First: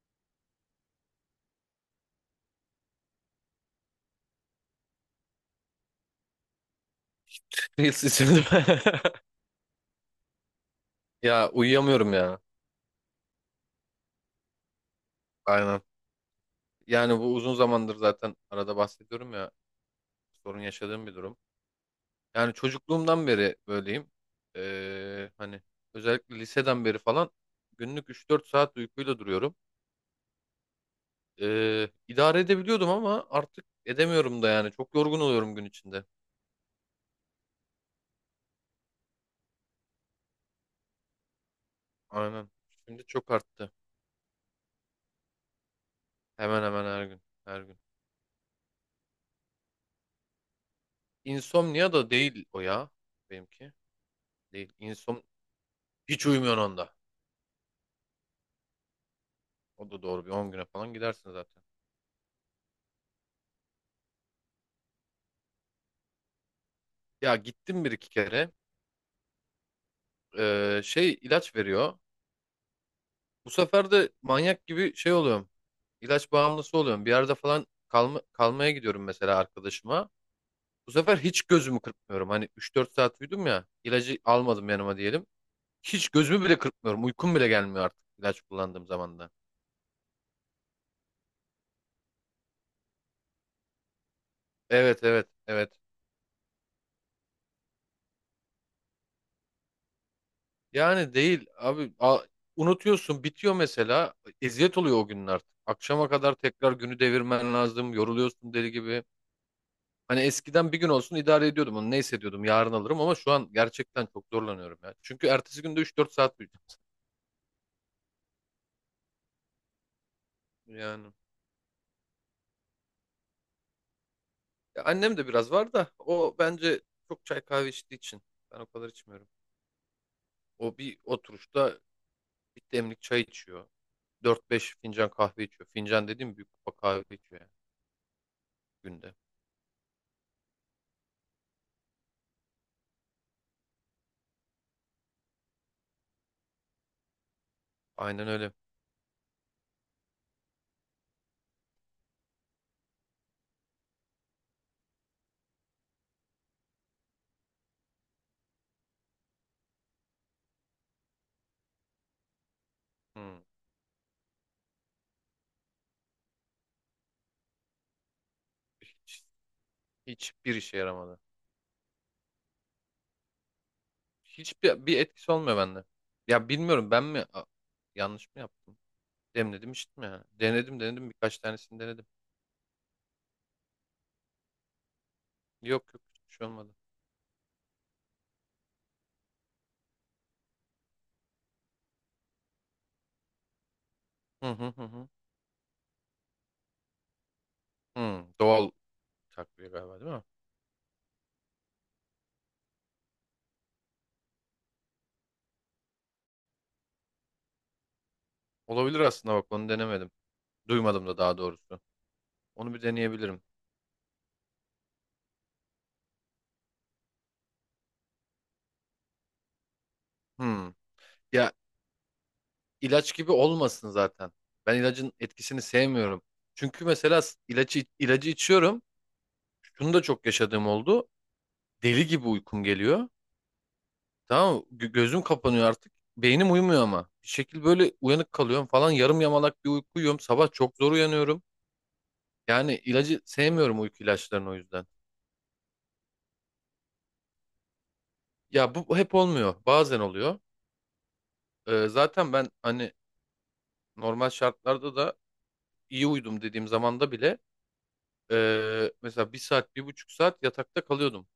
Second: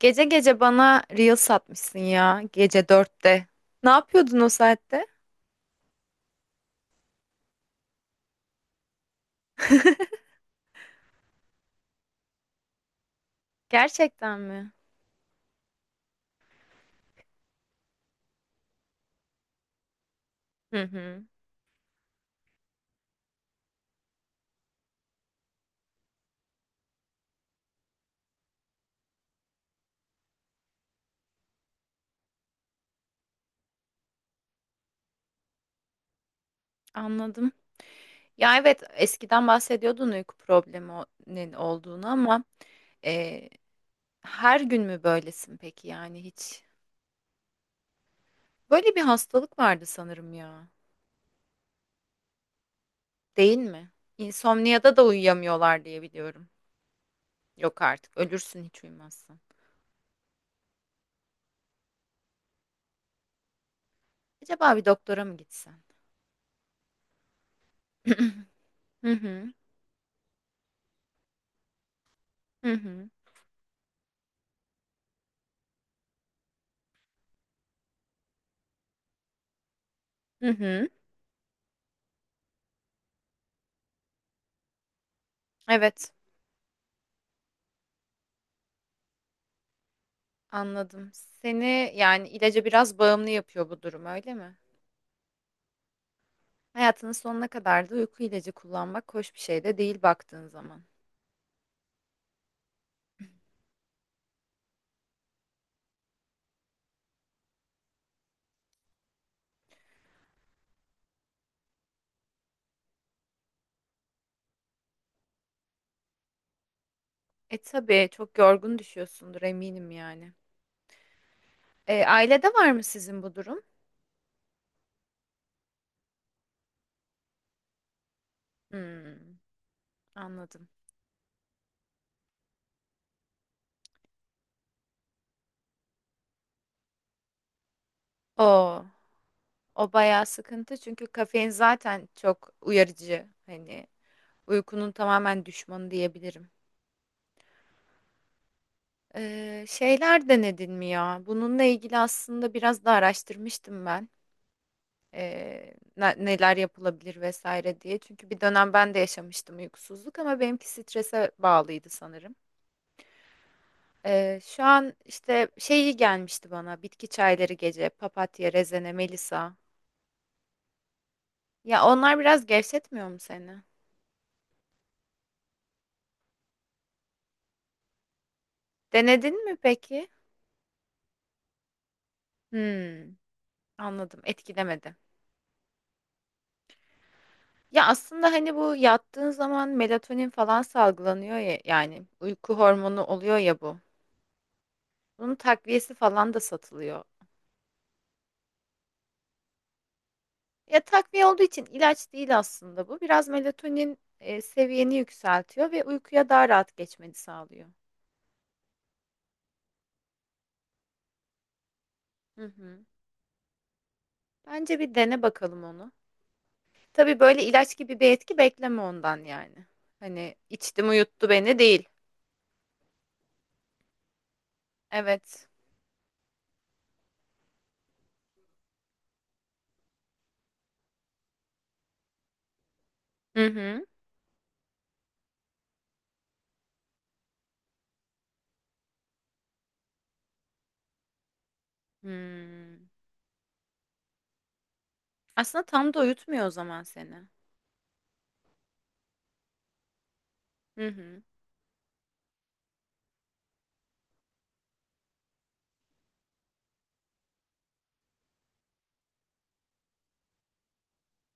Gece gece bana reel satmışsın ya gece 4'te. Ne yapıyordun o saatte? Reels isimli. Ya uyuyamıyorum ya. Gerçekten mi? Aynen. Yani bu uzun zamandır zaten arada bahsediyorum ya, sorun Hı yaşadığım bir hı, durum. Yani çocukluğumdan beri böyleyim. Hani özellikle liseden beri falan günlük 3-4 saat uykuyla duruyorum. İdare edebiliyordum ama artık edemiyorum da yani. Çok yorgun oluyorum gün içinde. anladım. Ya evet eskiden bahsediyordun uyku probleminin olduğunu ama Aynen. Şimdi çok e, arttı. her gün mü böylesin peki yani Hemen hiç? hemen her gün. Her gün. Böyle bir hastalık vardı sanırım ya. İnsomnia da değil o ya. Değil Benimki. mi? Değil. İnsomniyada da İnsom uyuyamıyorlar diye hiç biliyorum. uyumuyorsun onda. Yok artık ölürsün hiç uyumazsan. O da doğru bir 10 güne falan gidersin zaten. Acaba bir doktora mı gitsen? Ya gittim 1-2 kere. Hı hı, Şey ilaç veriyor. hı hı, Bu sefer de manyak gibi şey oluyorum. İlaç bağımlısı oluyorum. Bir yerde falan kalma, kalmaya gidiyorum mesela arkadaşıma. hı hı. Bu sefer hiç gözümü kırpmıyorum. Hani 3-4 saat uyudum ya. İlacı almadım yanıma diyelim. Hiç Evet. gözümü bile kırpmıyorum. Uykum bile gelmiyor artık ilaç kullandığım zaman da. Anladım. Seni yani ilaca biraz bağımlı yapıyor bu durum, öyle mi? Evet evet evet. Hayatının sonuna kadar da uyku ilacı kullanmak hoş bir şey de değil baktığın zaman. Yani değil abi unutuyorsun bitiyor mesela eziyet oluyor o günler. Akşama kadar tekrar günü devirmen lazım yoruluyorsun deli gibi. Hani eskiden bir gün olsun idare ediyordum onu ne hissediyordum yarın alırım ama şu an gerçekten çok zorlanıyorum ya. Çünkü ertesi günde 3-4 saat uyuyacağım E tabii çok yorgun düşüyorsundur eminim yani. yani. E, ailede var mı sizin bu durum? Ya annem de biraz var da o bence çok çay kahve içtiği için ben o kadar içmiyorum. Hmm, anladım. O bir oturuşta bir demlik çay içiyor. 4-5 fincan kahve içiyor. Fincan dediğim büyük kupa kahve içiyor yani O, günde. o bayağı sıkıntı çünkü kafein zaten çok uyarıcı. Hani uykunun tamamen düşmanı diyebilirim. Aynen öyle. Şeyler denedin mi ya? Bununla ilgili aslında biraz da araştırmıştım ben. Neler yapılabilir vesaire diye. Çünkü bir dönem ben de yaşamıştım uykusuzluk ama benimki strese bağlıydı sanırım. Hmm. Şu an işte şeyi gelmişti bana bitki çayları gece papatya, rezene, Hiç, melisa. hiçbir işe yaramadı. Ya onlar biraz gevşetmiyor mu seni? Hiçbir etkisi olmuyor bende. Ya bilmiyorum ben mi yanlış mı yaptım? Denedin mi Demledim içtim peki? yani. Denedim birkaç tanesini denedim. Hmm, anladım etkilemedi. Yok yok hiçbir şey olmadı. Ya aslında hani bu yattığın zaman melatonin falan salgılanıyor ya yani uyku hormonu oluyor ya bu. Hı hı hı hı. Bunun takviyesi falan da satılıyor. Hı, doğal takviye galiba değil mi? Ya takviye olduğu için ilaç değil aslında bu. Biraz melatonin seviyeni yükseltiyor ve uykuya daha rahat geçmeni sağlıyor. Olabilir aslında bak onu denemedim. Duymadım da daha doğrusu. Hı Onu bir hı. deneyebilirim. Bence bir dene bakalım onu. Tabii böyle ilaç gibi bir etki bekleme ondan yani. Hani Hı. içtim uyuttu Ya beni değil. ilaç gibi olmasın zaten. Ben ilacın Evet. etkisini sevmiyorum. Çünkü mesela ilacı içiyorum. Şunu da çok yaşadığım oldu. Deli gibi uykum geliyor. Hı hı. Tamam mı? Gözüm kapanıyor artık. Beynim uyumuyor ama. Bir şekil böyle uyanık kalıyorum falan. Yarım yamalak bir uyku uyuyorum. Sabah çok zor uyanıyorum. Yani Hmm. ilacı sevmiyorum uyku ilaçlarını o yüzden. Aslında tam da uyutmuyor o zaman seni. Ya bu hep olmuyor. Bazen oluyor. Hı hı. Zaten ben hani normal şartlarda da iyi uyudum dediğim zamanda bile mesela bir saat, bir buçuk saat yatakta kalıyordum.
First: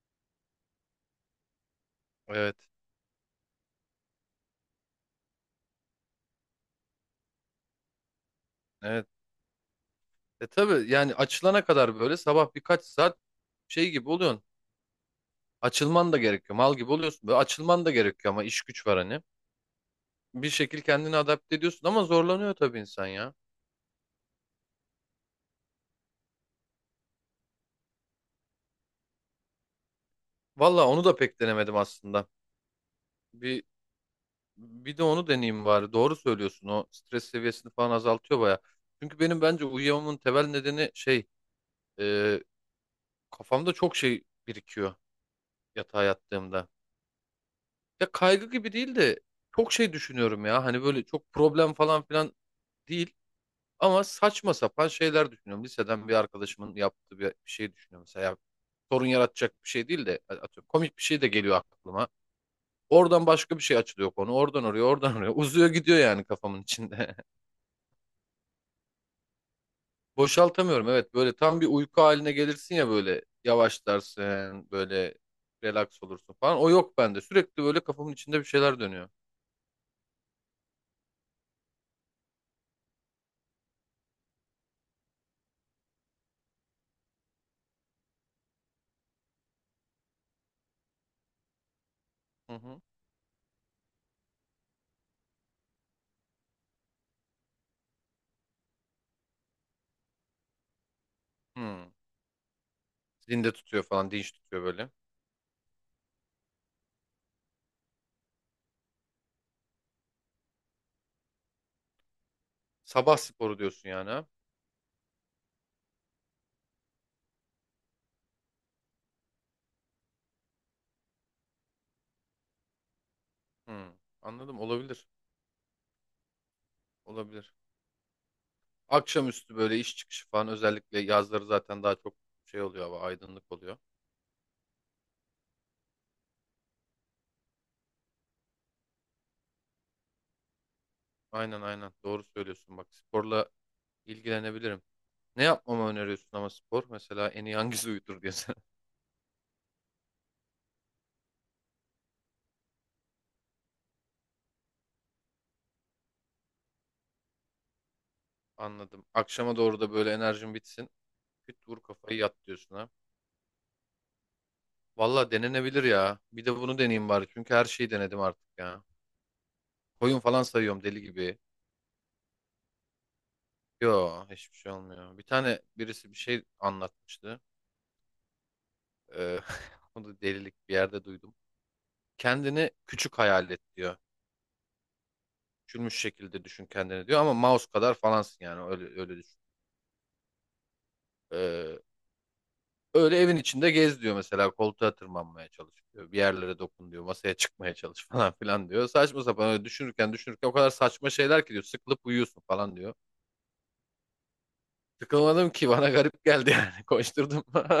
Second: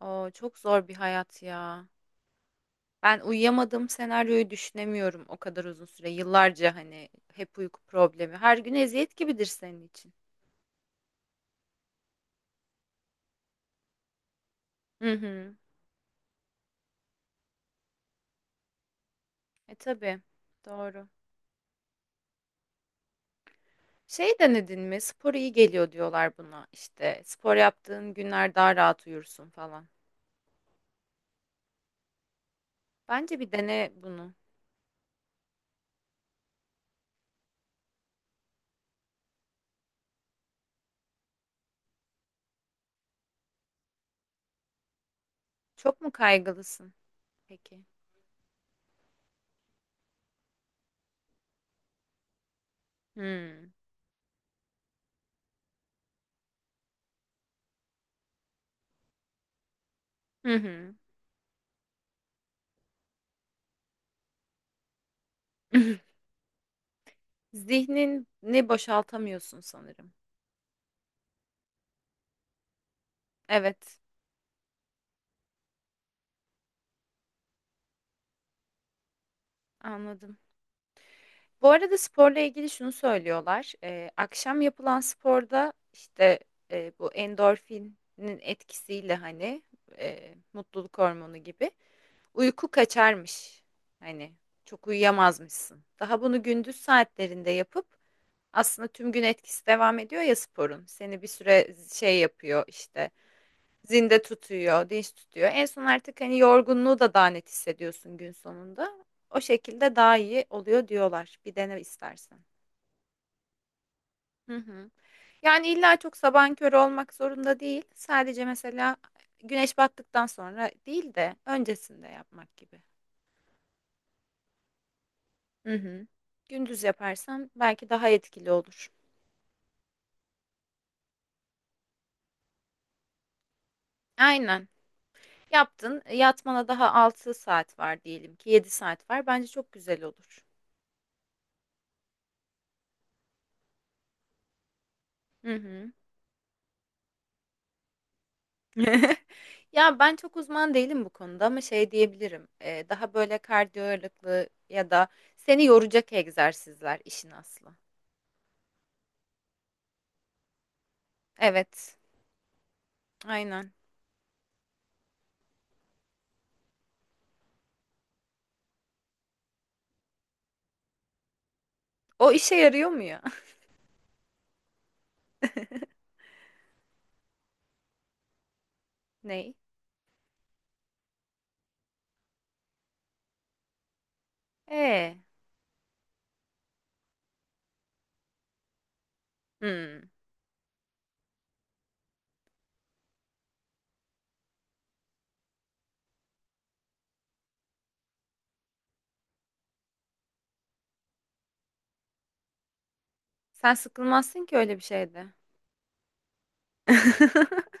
Oo, çok zor bir hayat ya. Evet. Ben uyuyamadığım senaryoyu düşünemiyorum o kadar uzun süre. Yıllarca hani hep uyku problemi. Her gün Evet. eziyet gibidir senin için. E tabii yani açılana kadar böyle sabah birkaç saat şey gibi oluyorsun. Hı hı. Açılman da gerekiyor. Mal gibi oluyorsun. Böyle açılman da gerekiyor ama iş güç var hani. E tabii. Bir şekil Doğru. kendini adapte ediyorsun ama zorlanıyor tabii insan ya. Şey denedin mi? Spor iyi geliyor diyorlar buna. İşte spor yaptığın günler daha rahat uyursun falan. Valla onu da pek denemedim aslında. Bence bir Bir dene bunu. bir de onu deneyeyim bari. Doğru söylüyorsun. O stres seviyesini falan azaltıyor baya. Çünkü benim bence uyuyamamın temel nedeni şey e, kafamda çok şey birikiyor Çok yatağa mu yattığımda. kaygılısın? Peki. Ya kaygı gibi değil de çok şey düşünüyorum ya. Hani böyle çok problem falan filan değil. Hmm. Ama saçma sapan şeyler düşünüyorum. Liseden bir arkadaşımın yaptığı bir şey düşünüyorum. Mesela ya, sorun yaratacak bir şey değil de Hı atıyorum, hı. komik bir şey de geliyor aklıma. Oradan başka bir şey açılıyor konu. Oradan oraya, oradan oraya. Uzuyor gidiyor yani kafamın içinde. Zihnini boşaltamıyorsun sanırım. Boşaltamıyorum evet. Böyle tam bir uyku haline gelirsin ya böyle Evet, yavaşlarsın, böyle relax olursun falan. O yok bende. Sürekli böyle kafamın içinde bir şeyler dönüyor. anladım. Bu arada sporla ilgili şunu söylüyorlar. Akşam yapılan sporda işte bu endorfinin etkisiyle hani mutluluk hormonu gibi. Hı Uyku hı. kaçarmış. Hani çok uyuyamazmışsın. Daha bunu gündüz saatlerinde yapıp aslında tüm gün etkisi devam ediyor ya sporun. Seni bir süre Hı. şey yapıyor işte. Zinde tutuyor falan, Zinde dinç tutuyor tutuyor, böyle. dinç tutuyor. En son artık hani yorgunluğu da daha net hissediyorsun gün sonunda. O şekilde daha iyi oluyor diyorlar. Bir dene istersen. Sabah sporu diyorsun yani ha? Hı hı. Yani illa çok sabahın körü olmak zorunda değil. Sadece mesela güneş battıktan sonra değil de öncesinde yapmak gibi. Hı. Anladım olabilir. Hı hı. Gündüz yaparsam Olabilir. belki daha etkili olur. Akşamüstü böyle iş çıkışı falan özellikle yazları zaten daha çok şey oluyor hava aydınlık oluyor. Aynen. Yaptın. Yatmana daha 6 saat var diyelim ki 7 saat var. Bence çok güzel olur. Aynen aynen doğru söylüyorsun bak sporla ilgilenebilirim. Ne Hı yapmamı hı. öneriyorsun ama spor mesela en iyi hangisi uyutur diye sana. Ya ben çok uzman değilim bu konuda ama şey diyebilirim. Daha böyle kardiyo ağırlıklı ya da seni yoracak egzersizler işin aslı. Anladım. Akşama doğru da böyle enerjin bitsin. Küt vur Evet. kafayı yat diyorsun ha. Aynen. Valla denenebilir ya. Bir de bunu deneyeyim bari. Çünkü her şeyi denedim artık ya. Koyun falan sayıyorum deli gibi. O işe yarıyor mu ya? Yo hiçbir şey olmuyor. Bir tane birisi bir şey anlatmıştı. Ee, Ney? onu da delilik bir yerde duydum. Kendini küçük hayal et diyor. Ee. Küçülmüş şekilde düşün kendini diyor ama mouse kadar falansın yani öyle öyle düşün. Hmm. Ee, Öyle evin içinde gez diyor mesela koltuğa tırmanmaya çalış diyor. Bir yerlere dokun diyor. Masaya çıkmaya çalış falan filan diyor. Saçma sapan öyle düşünürken düşünürken o kadar saçma şeyler ki diyor. Sıkılıp uyuyorsun falan diyor. Sen sıkılmazsın ki öyle bir şeyde. Sıkılmadım ki bana garip geldi yani. Koşturdum.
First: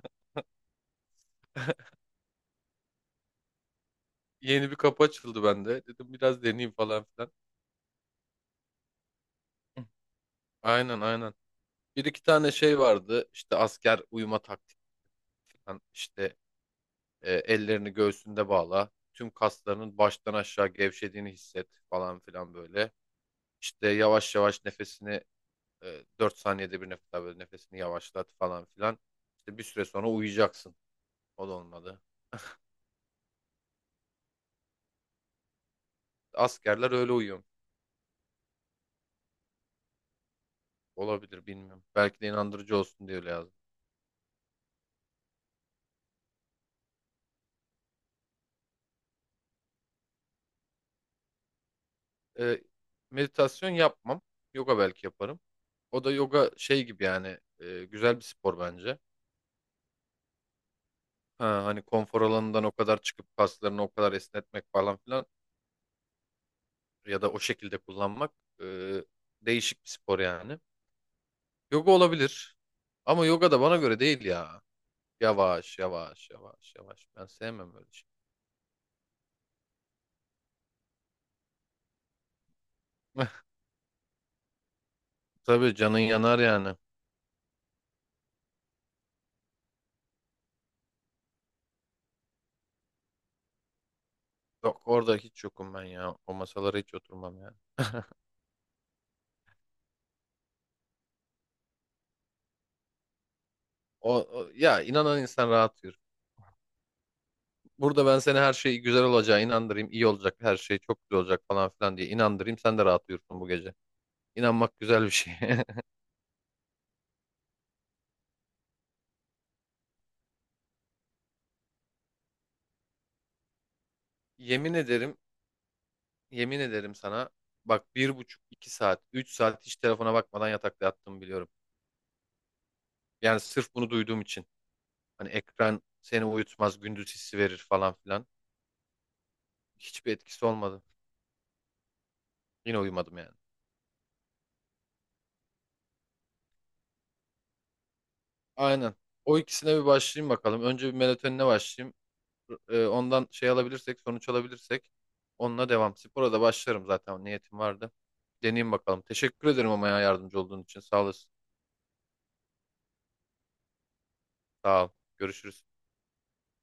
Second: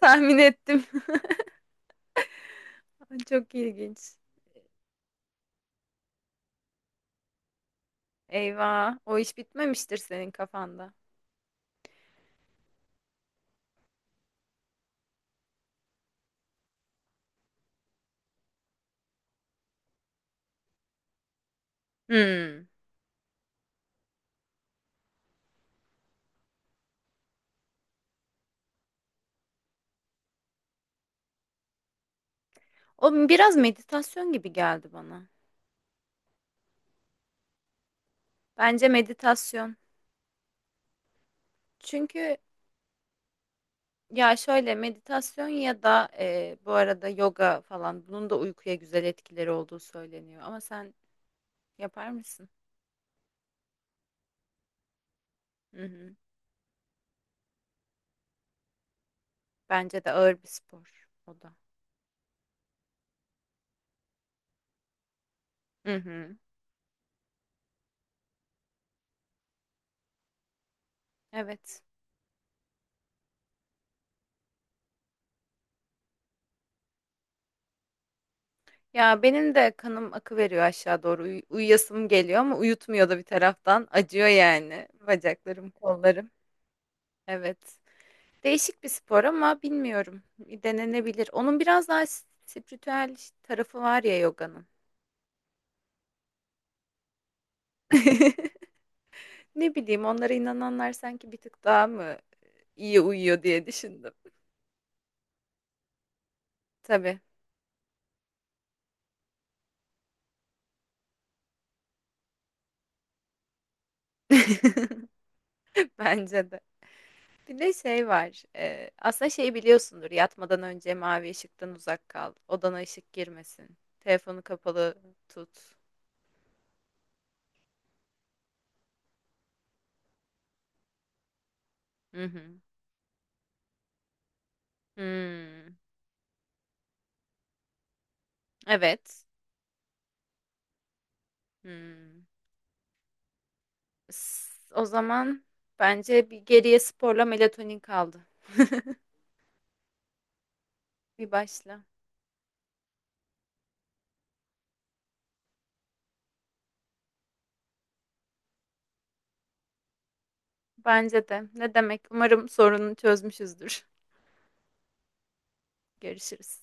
Tahmin ettim. Çok ilginç. Yeni bir kapı açıldı bende. Dedim biraz deneyeyim falan filan. Eyvah, o iş Hı. bitmemiştir senin kafanda. Aynen aynen. Bir iki tane şey vardı. İşte asker uyuma taktik falan. İşte ellerini göğsünde bağla. Tüm kaslarının baştan aşağı gevşediğini hisset falan filan Hmm. böyle. İşte yavaş yavaş nefesini 4 saniyede bir nefes al, böyle nefesini yavaşlat falan filan. İşte bir süre sonra uyuyacaksın. O da olmadı. O biraz meditasyon gibi geldi bana. Askerler öyle uyuyor. Bence meditasyon. Olabilir bilmiyorum. Belki de Çünkü inandırıcı olsun diye öyle yazdım. ya şöyle meditasyon ya da bu arada yoga falan bunun da uykuya güzel etkileri olduğu söyleniyor. Ama sen yapar mısın? E, Meditasyon yapmam. Yoga belki yaparım. Hı O da hı. yoga şey gibi yani güzel bir spor bence. Bence de ağır bir spor o da. Ha, hani konfor alanından o kadar çıkıp kaslarını o kadar esnetmek falan filan Hı hı. ya da o şekilde kullanmak e, değişik bir spor yani. Evet. Yoga olabilir. Ama yoga da bana göre değil ya. Yavaş yavaş yavaş yavaş. Ben sevmem böyle şey. Ya benim de kanım akı veriyor aşağı doğru. Uyuyasım geliyor ama uyutmuyor da bir taraftan. Acıyor yani bacaklarım, Tabii canın kollarım. yanar yani. Evet. Değişik bir spor ama bilmiyorum. Denenebilir. Onun biraz daha spiritüel tarafı var ya yoganın. Yok orada hiç yokum ben ya. O masalara hiç oturmam yani. Ne bileyim onlara inananlar sanki bir tık daha mı iyi uyuyor diye düşündüm. Ya inanan insan rahat yürür. Tabii. Burada ben seni her şey güzel olacağı inandırayım, iyi olacak, her şey çok güzel olacak falan filan diye inandırayım. Sen de rahat uyursun bu gece. İnanmak güzel bir şey. Bence de. Bir de şey var. Aslında şey biliyorsundur. Yatmadan önce mavi ışıktan uzak kal. Odana ışık girmesin. Telefonu Yemin kapalı ederim tut. Yemin ederim sana bak bir buçuk, iki saat, üç saat hiç telefona bakmadan yatakta yattığımı biliyorum. Hı hı. Yani sırf bunu duyduğum için. Hani Hmm, ekran seni uyutmaz, gündüz hissi verir falan filan. evet. Hiçbir etkisi olmadı. Hmm. Yine uyumadım yani. O zaman bence bir geriye sporla melatonin kaldı. Aynen. O ikisine bir başlayayım bakalım. Önce bir Bir melatoninle başla. başlayayım. Ondan şey alabilirsek, sonuç alabilirsek onunla devam. Spora da başlarım zaten. Niyetim vardı. Deneyeyim bakalım. Teşekkür ederim ama ya yardımcı olduğun için. Sağ Bence olasın. de. Ne demek? Umarım sorunu çözmüşüzdür. Sağ ol. Görüşürüz. Görüşürüz.